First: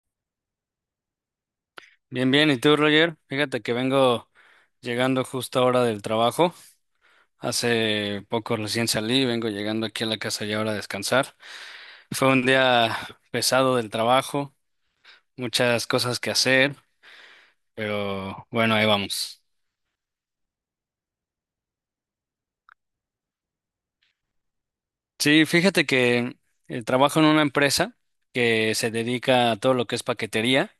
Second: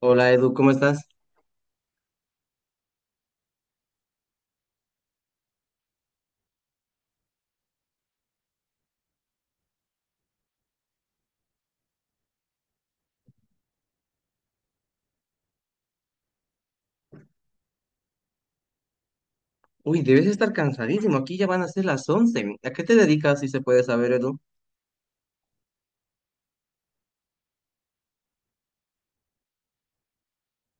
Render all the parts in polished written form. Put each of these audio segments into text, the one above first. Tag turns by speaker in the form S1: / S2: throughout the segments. S1: Hola Edu, ¿cómo estás?
S2: Bien, bien. ¿Y tú, Roger? Fíjate que vengo llegando justo ahora del trabajo. Hace poco recién salí, vengo llegando aquí a la casa ya ahora a descansar. Fue un día pesado del trabajo, muchas cosas que hacer, pero bueno, ahí vamos.
S1: Uy, debes estar cansadísimo, aquí ya van a ser las 11. ¿A qué te dedicas, si se puede saber, Edu?
S2: Sí, fíjate que trabajo en una empresa que se dedica a todo lo que es paquetería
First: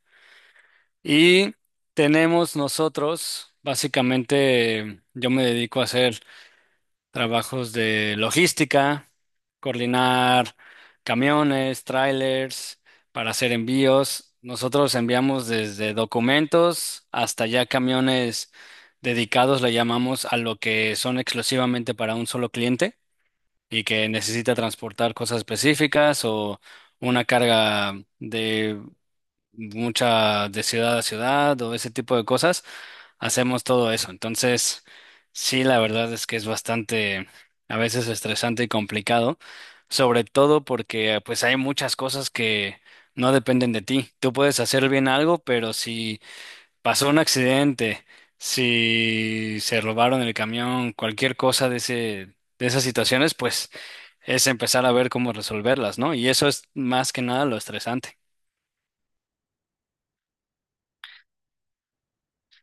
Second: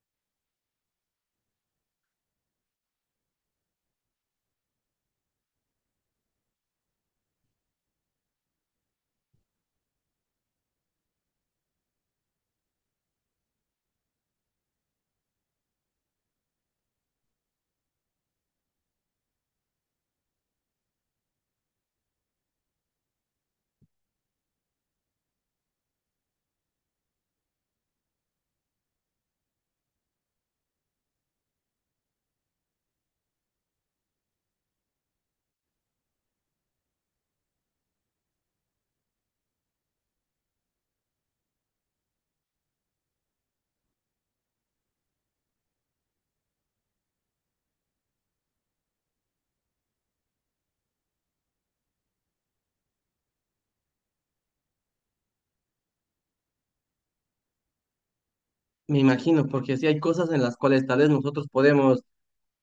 S2: y tenemos nosotros, básicamente, yo me dedico a hacer trabajos de logística, coordinar camiones, trailers para hacer envíos. Nosotros enviamos desde documentos hasta ya camiones dedicados, le llamamos a lo que son exclusivamente para un solo cliente y que necesita transportar cosas específicas o una carga de mucha de ciudad a ciudad o ese tipo de cosas hacemos todo eso. Entonces, sí, la verdad es que es bastante, a veces estresante y complicado, sobre todo porque pues hay muchas cosas que no dependen de ti. Tú puedes hacer bien algo, pero si pasó un accidente, si se robaron el camión, cualquier cosa de ese de esas situaciones, pues es empezar a ver cómo resolverlas, ¿no? Y eso es más que nada lo estresante.
S1: Me imagino, porque sí hay cosas en las cuales tal vez nosotros podemos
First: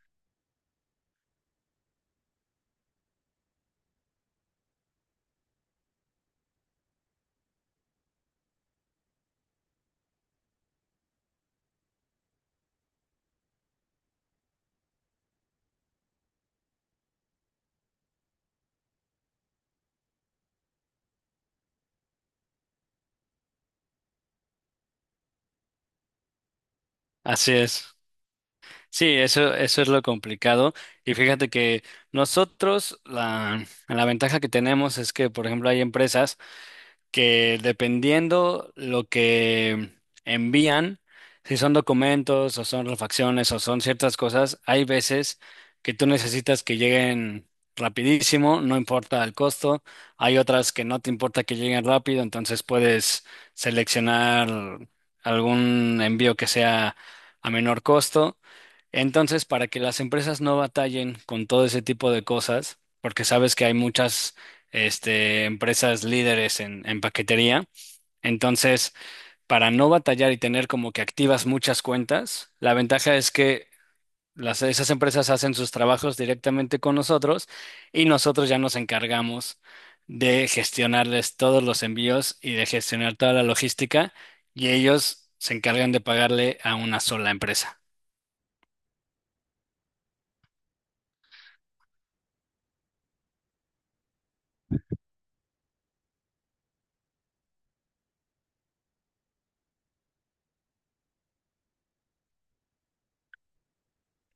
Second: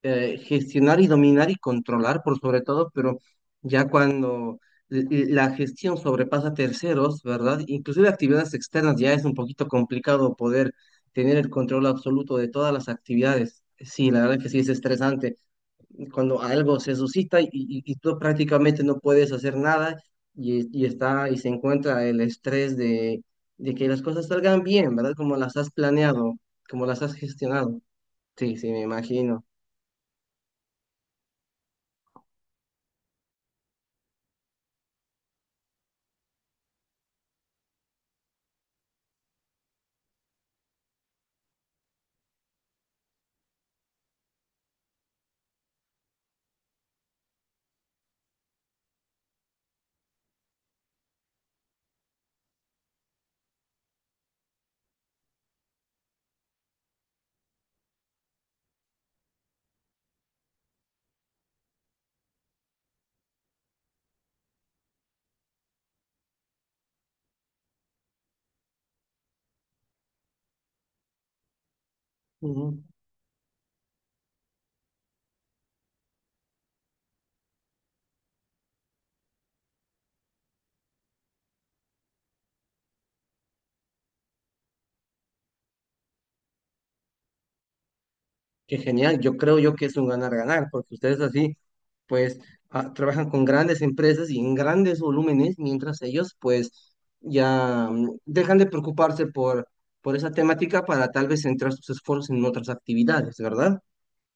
S1: gestionar y dominar y controlar, por sobre todo, pero ya cuando la gestión sobrepasa terceros, ¿verdad? Inclusive actividades externas ya es un poquito complicado poder tener el control absoluto de todas las actividades. Sí, la verdad que sí es estresante. Cuando algo se suscita y tú prácticamente no puedes hacer nada y está y se encuentra el estrés de que las cosas salgan bien, ¿verdad? Como las has planeado, como las has
S2: Así
S1: gestionado.
S2: es.
S1: Sí, sí, me
S2: Sí,
S1: imagino.
S2: eso es lo complicado. Y fíjate que nosotros, la ventaja que tenemos es que, por ejemplo, hay empresas que dependiendo lo que envían, si son documentos o son refacciones o son ciertas cosas, hay veces que tú necesitas que lleguen rapidísimo, no importa el costo, hay otras que no te importa que lleguen rápido, entonces puedes seleccionar algún envío que sea a menor costo. Entonces, para que las empresas no batallen con todo ese tipo de cosas, porque sabes que hay muchas este, empresas líderes en paquetería. Entonces, para no batallar y tener como que activas muchas cuentas, la
S1: Ujú.
S2: ventaja es que las, esas empresas hacen sus trabajos directamente con nosotros y nosotros ya nos encargamos de gestionarles todos los envíos y de gestionar toda la logística y ellos se encargan de pagarle a una sola empresa.
S1: Qué genial. Yo creo yo que es un ganar-ganar, porque ustedes así, pues, trabajan con grandes empresas y en grandes volúmenes, mientras ellos, pues, ya dejan de preocuparse por esa temática para tal vez centrar sus esfuerzos en otras actividades, ¿verdad?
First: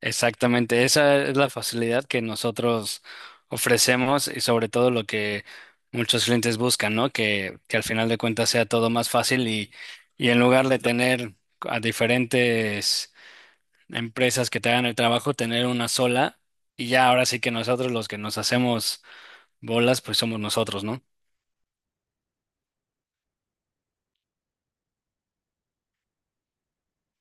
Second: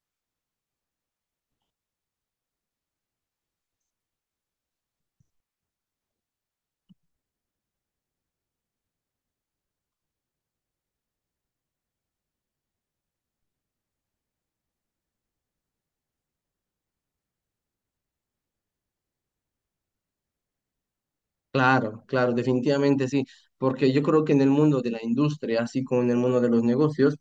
S2: Exactamente, esa es la facilidad que nosotros ofrecemos y sobre todo lo que muchos clientes buscan, ¿no? Que al final de cuentas sea todo más fácil y en lugar de tener a diferentes empresas que te hagan el trabajo, tener una sola y ya ahora sí que nosotros los que nos hacemos bolas, pues somos nosotros, ¿no?
S1: Claro, claro, definitivamente sí, porque yo creo que en el mundo de la industria, así como en el mundo de los negocios,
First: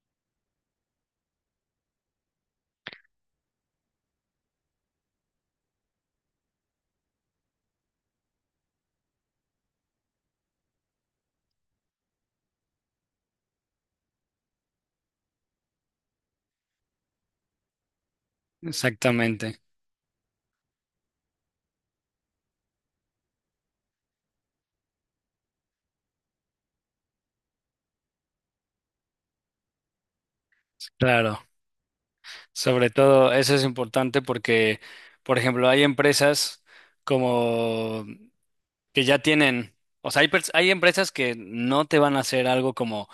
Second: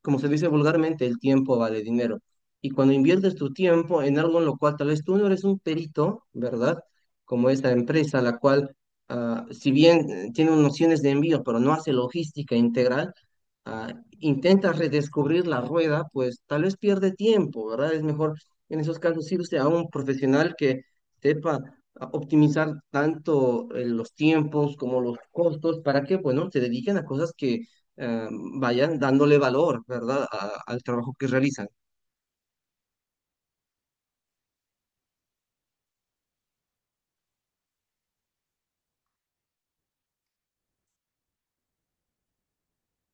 S1: como se dice vulgarmente, el tiempo vale dinero. Y cuando inviertes tu tiempo en algo en lo cual tal vez tú no eres un perito, ¿verdad? Como esta empresa, la cual, si bien tiene nociones de envío, pero no hace logística integral, ah, intenta redescubrir la rueda, pues tal vez pierde tiempo, ¿verdad? Es mejor en esos casos irse
S2: Exactamente,
S1: a un profesional que sepa optimizar tanto los tiempos como los costos. Para que, bueno, se dediquen a cosas que eh, vayan dándole valor, ¿verdad?, al trabajo que
S2: claro.
S1: realizan.
S2: Sobre todo eso es importante porque, por ejemplo, hay empresas como que ya tienen, o sea, hay empresas que no te van a hacer algo como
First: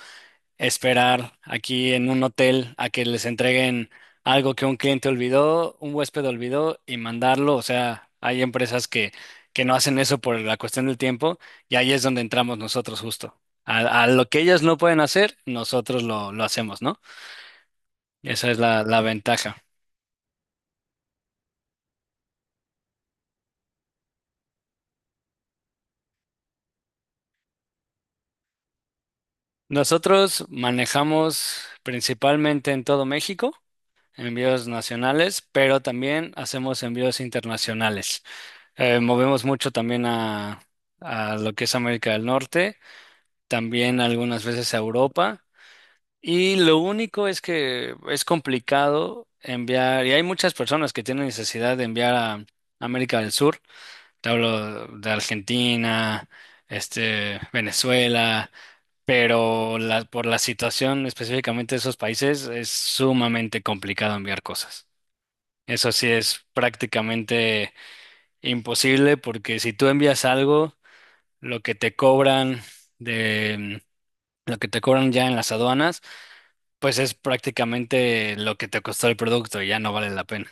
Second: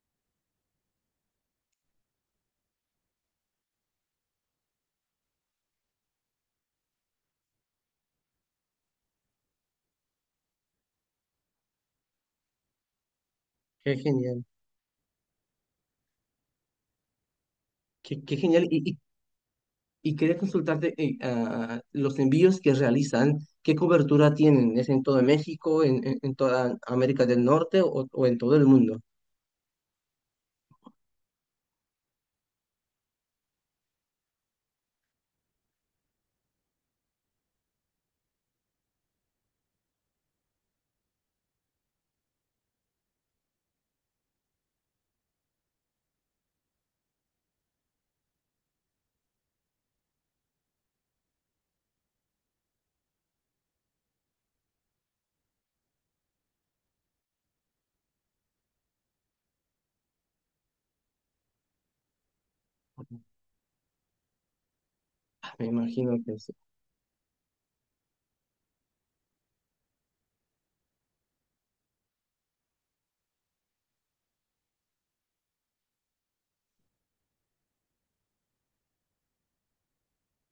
S2: esperar aquí en un hotel a que les entreguen algo que un cliente olvidó, un huésped olvidó y mandarlo, o sea, hay empresas que no hacen eso por la cuestión del tiempo y ahí es donde entramos nosotros justo.
S1: Qué
S2: A lo que
S1: genial,
S2: ellos no pueden hacer, nosotros lo hacemos, ¿no?
S1: qué
S2: Esa es
S1: genial.
S2: la,
S1: Y, y-
S2: la ventaja.
S1: y quería consultarte, los envíos que realizan, ¿qué cobertura tienen? ¿Es en todo México, en toda América del Norte o en todo el mundo?
S2: Nosotros manejamos principalmente en todo México, envíos nacionales, pero también hacemos envíos internacionales. Movemos mucho también a lo que es América del Norte, también algunas veces a Europa. Y lo único es que es complicado enviar, y hay muchas personas que tienen necesidad de enviar a América del Sur. Te hablo de Argentina, este, Venezuela, pero por la situación específicamente de esos países es sumamente complicado enviar cosas.
S1: Me
S2: Eso sí
S1: imagino que…
S2: es prácticamente imposible porque si tú envías algo, lo que te cobran de lo que te cobran ya en las aduanas, pues es prácticamente lo que te costó el producto y ya no vale la pena.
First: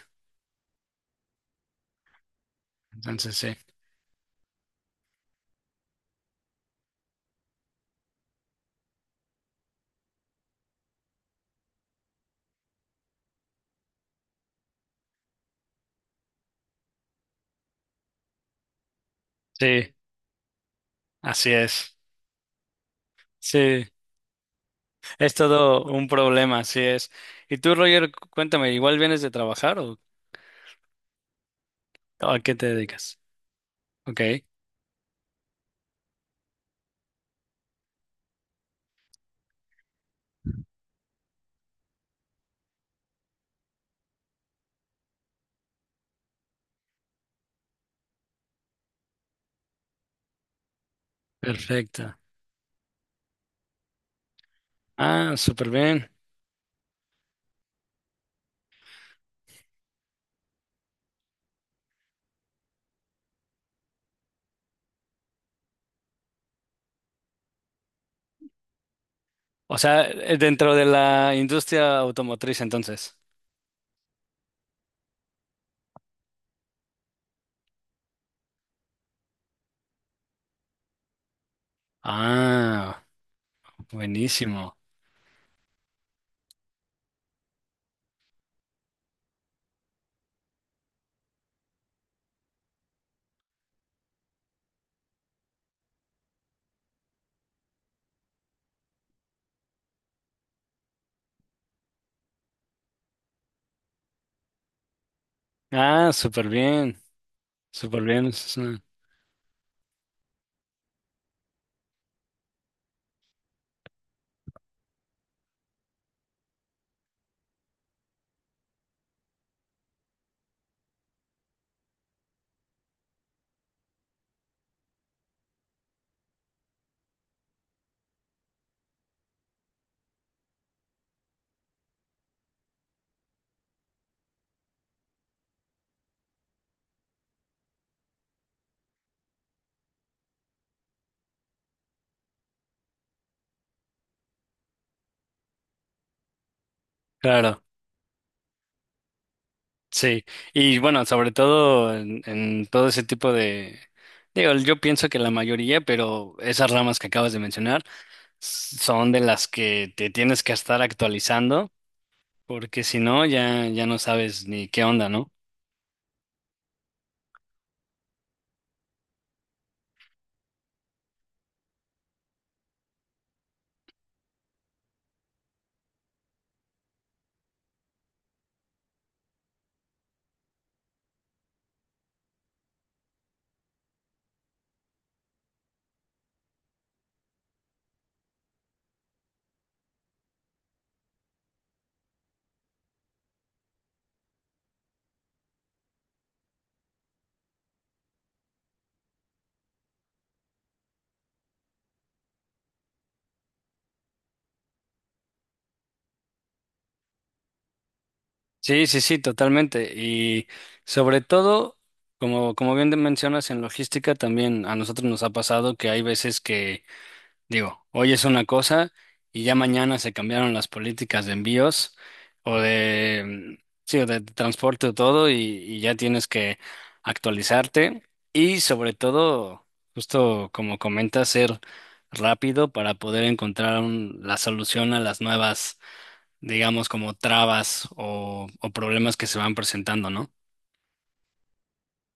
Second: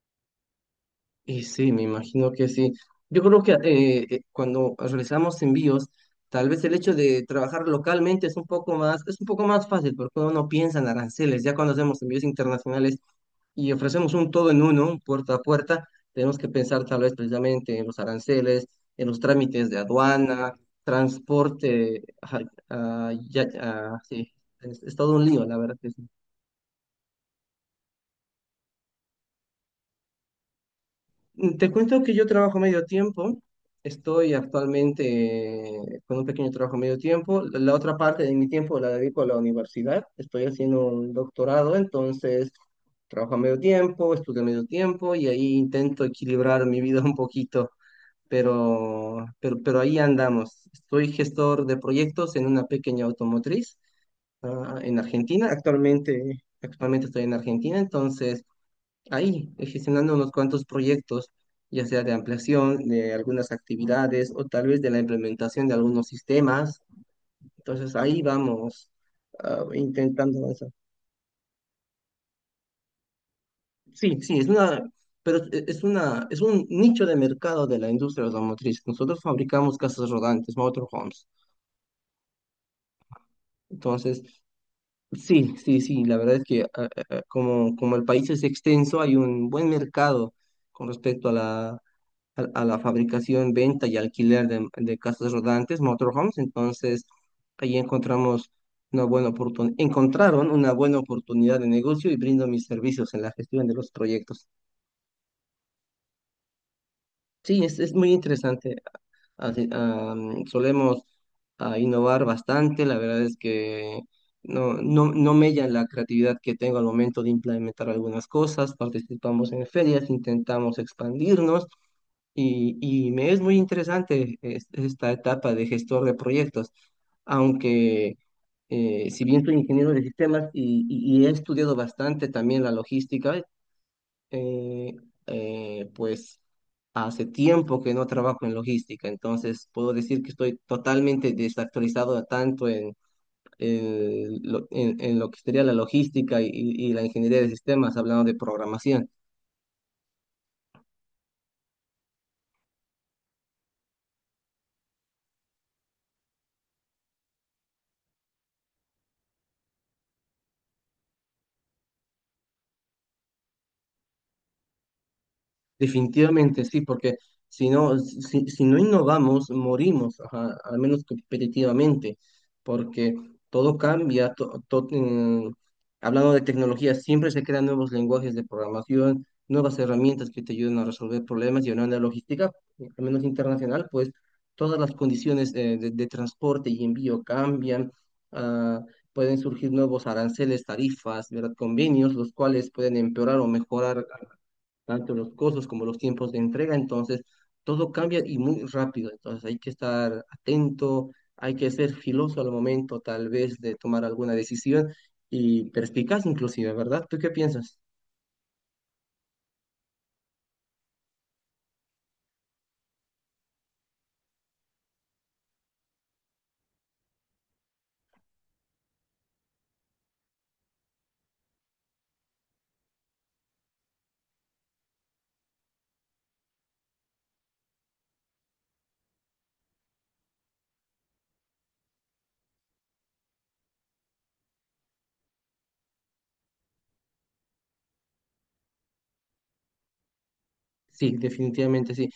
S1: Y sí, me imagino que sí. Yo
S2: Entonces
S1: creo que
S2: sí.
S1: cuando realizamos envíos, tal vez el hecho de trabajar localmente es un poco más fácil porque uno no piensa en aranceles. Ya cuando hacemos envíos internacionales y ofrecemos un todo en uno, un puerta a puerta, tenemos que pensar tal vez precisamente en los aranceles, en los trámites de
S2: Sí,
S1: aduana,
S2: así es.
S1: transporte. Ajá, ya,
S2: Sí,
S1: sí, es todo un
S2: es
S1: lío, la verdad.
S2: todo un problema, así es. Y tú, Roger, cuéntame, ¿igual vienes de trabajar o
S1: Te cuento que yo
S2: a qué
S1: trabajo
S2: te
S1: medio
S2: dedicas?
S1: tiempo.
S2: Ok,
S1: Estoy actualmente con un pequeño trabajo medio tiempo. La otra parte de mi tiempo la dedico a la universidad. Estoy haciendo un doctorado, entonces trabajo a medio tiempo, estudio a medio tiempo y ahí intento equilibrar mi vida un poquito. Pero ahí andamos. Soy gestor de
S2: perfecto.
S1: proyectos en una pequeña automotriz, en
S2: Ah,
S1: Argentina.
S2: súper bien.
S1: Actualmente estoy en Argentina, entonces ahí, gestionando unos cuantos proyectos, ya sea de ampliación de algunas actividades o tal vez de la implementación de algunos sistemas. Entonces ahí vamos
S2: O sea,
S1: intentando avanzar.
S2: dentro de la industria automotriz, entonces.
S1: Sí, sí, es una, pero es un nicho de mercado de la industria automotriz. Nosotros fabricamos casas rodantes, motorhomes.
S2: Ah,
S1: Entonces,
S2: buenísimo.
S1: sí, sí, sí, la verdad es que como el país es extenso, hay un buen mercado con respecto a la a la fabricación, venta y alquiler de casas rodantes, motorhomes. Entonces, ahí encontramos una buena oportunidad, encontraron una buena oportunidad de negocio y brindo mis servicios en la gestión de los proyectos.
S2: Ah, súper bien,
S1: Sí, es
S2: súper
S1: muy
S2: bien. Es
S1: interesante.
S2: una
S1: Así, solemos innovar bastante, la verdad es que. No, no, no mella la creatividad que tengo al momento de implementar algunas cosas, participamos en ferias, intentamos expandirnos. Y me es muy interesante esta etapa de gestor de proyectos, aunque si bien soy ingeniero de sistemas y he estudiado bastante también la logística, eh, pues hace tiempo que no trabajo en logística, entonces puedo decir que estoy totalmente desactualizado tanto en lo que sería la logística y la ingeniería de
S2: Claro,
S1: sistemas, hablando de programación.
S2: sí. Y bueno, sobre todo en todo ese tipo de. Digo, yo pienso que la mayoría, pero esas ramas que acabas de mencionar son de las que te tienes que estar actualizando, porque si no, ya, ya no sabes ni qué onda, ¿no?
S1: Definitivamente sí, porque si no, si no innovamos, morimos, ajá, al menos competitivamente, porque todo cambia. Hablando de tecnología, siempre se crean nuevos lenguajes de programación, nuevas herramientas que te ayudan a resolver problemas, y hablando de logística, al menos internacional, pues todas las condiciones de transporte y envío cambian. ah, pueden surgir nuevos aranceles, tarifas, ¿verdad? Convenios, los cuales pueden empeorar o mejorar tanto los costos como los tiempos de entrega. Entonces todo cambia y muy rápido, entonces hay que estar atento, hay que ser filoso al momento tal vez de tomar alguna decisión y perspicaz inclusive, ¿verdad? ¿Tú qué piensas?
S2: Sí, sí, sí, totalmente. Y sobre todo, como, como bien te mencionas en logística, también a nosotros nos ha pasado que hay veces que digo, hoy es una cosa y ya mañana se cambiaron las políticas de envíos o de, mm, sí, o de transporte o todo y ya tienes que actualizarte y sobre todo, justo como comentas, ser rápido para poder encontrar la solución a las nuevas, digamos, como trabas o problemas que se van presentando, ¿no?
S1: Sí, definitivamente sí.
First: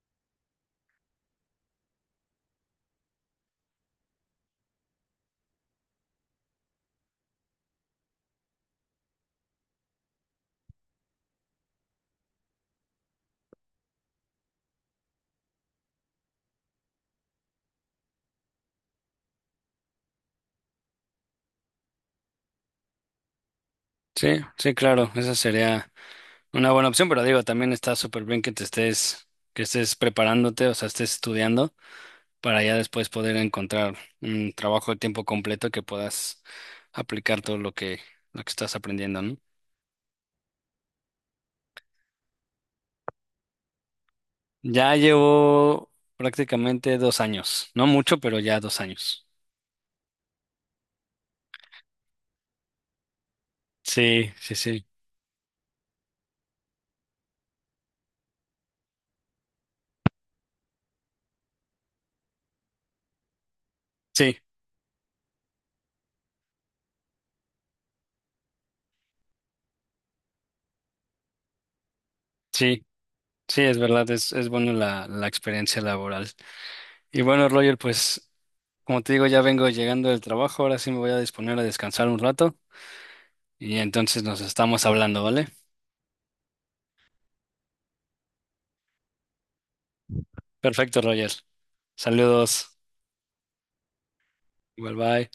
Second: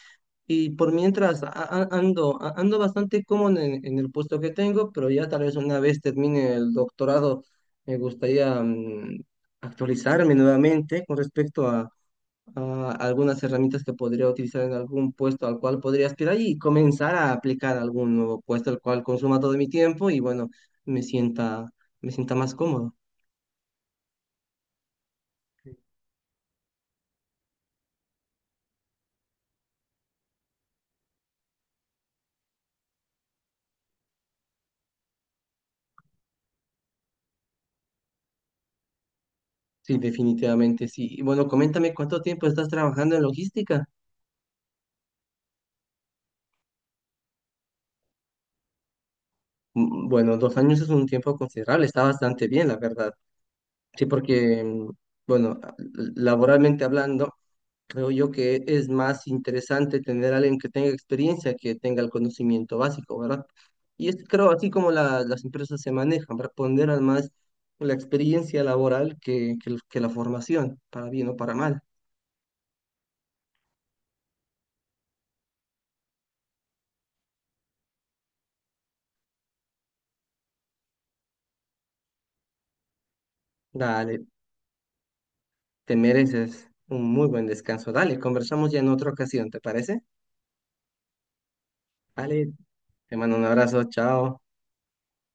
S1: Y por mientras ando bastante cómodo en el puesto que tengo, pero ya tal vez una vez termine el doctorado, me gustaría actualizarme nuevamente con respecto a algunas herramientas que podría utilizar en algún puesto al cual podría aspirar y comenzar a aplicar algún nuevo puesto al cual consuma todo mi tiempo y bueno, me sienta, me sienta más cómodo.
S2: Sí, sí, claro, esa sería una buena opción, pero digo, también está súper bien que te estés, que estés preparándote, o sea, estés estudiando para ya después poder encontrar un trabajo de tiempo completo que puedas aplicar todo lo que estás aprendiendo, ¿no?
S1: Sí, definitivamente sí. Y bueno, coméntame cuánto tiempo estás trabajando en logística.
S2: Ya llevo prácticamente 2 años, no mucho, pero ya 2 años.
S1: Bueno, 2 años es un tiempo considerable, está bastante bien, la verdad. Sí,
S2: Sí, sí,
S1: porque,
S2: sí,
S1: bueno, laboralmente hablando, creo yo que es más interesante tener a alguien que tenga experiencia que tenga el conocimiento básico, ¿verdad? Y es,
S2: sí,
S1: creo, así como las empresas se manejan, para ponderan más la experiencia laboral que, que la formación, para bien o para mal.
S2: sí, sí, es verdad, es bueno la experiencia laboral. Y bueno, Roger, pues como te digo, ya vengo llegando del trabajo, ahora sí me voy a disponer a descansar un rato y entonces
S1: Dale,
S2: nos estamos hablando, ¿vale?
S1: te mereces un muy buen descanso. Dale, conversamos ya en otra ocasión, ¿te parece?
S2: Perfecto, Roger.
S1: Dale,
S2: Saludos.
S1: te mando un abrazo, chao.
S2: Igual, bye.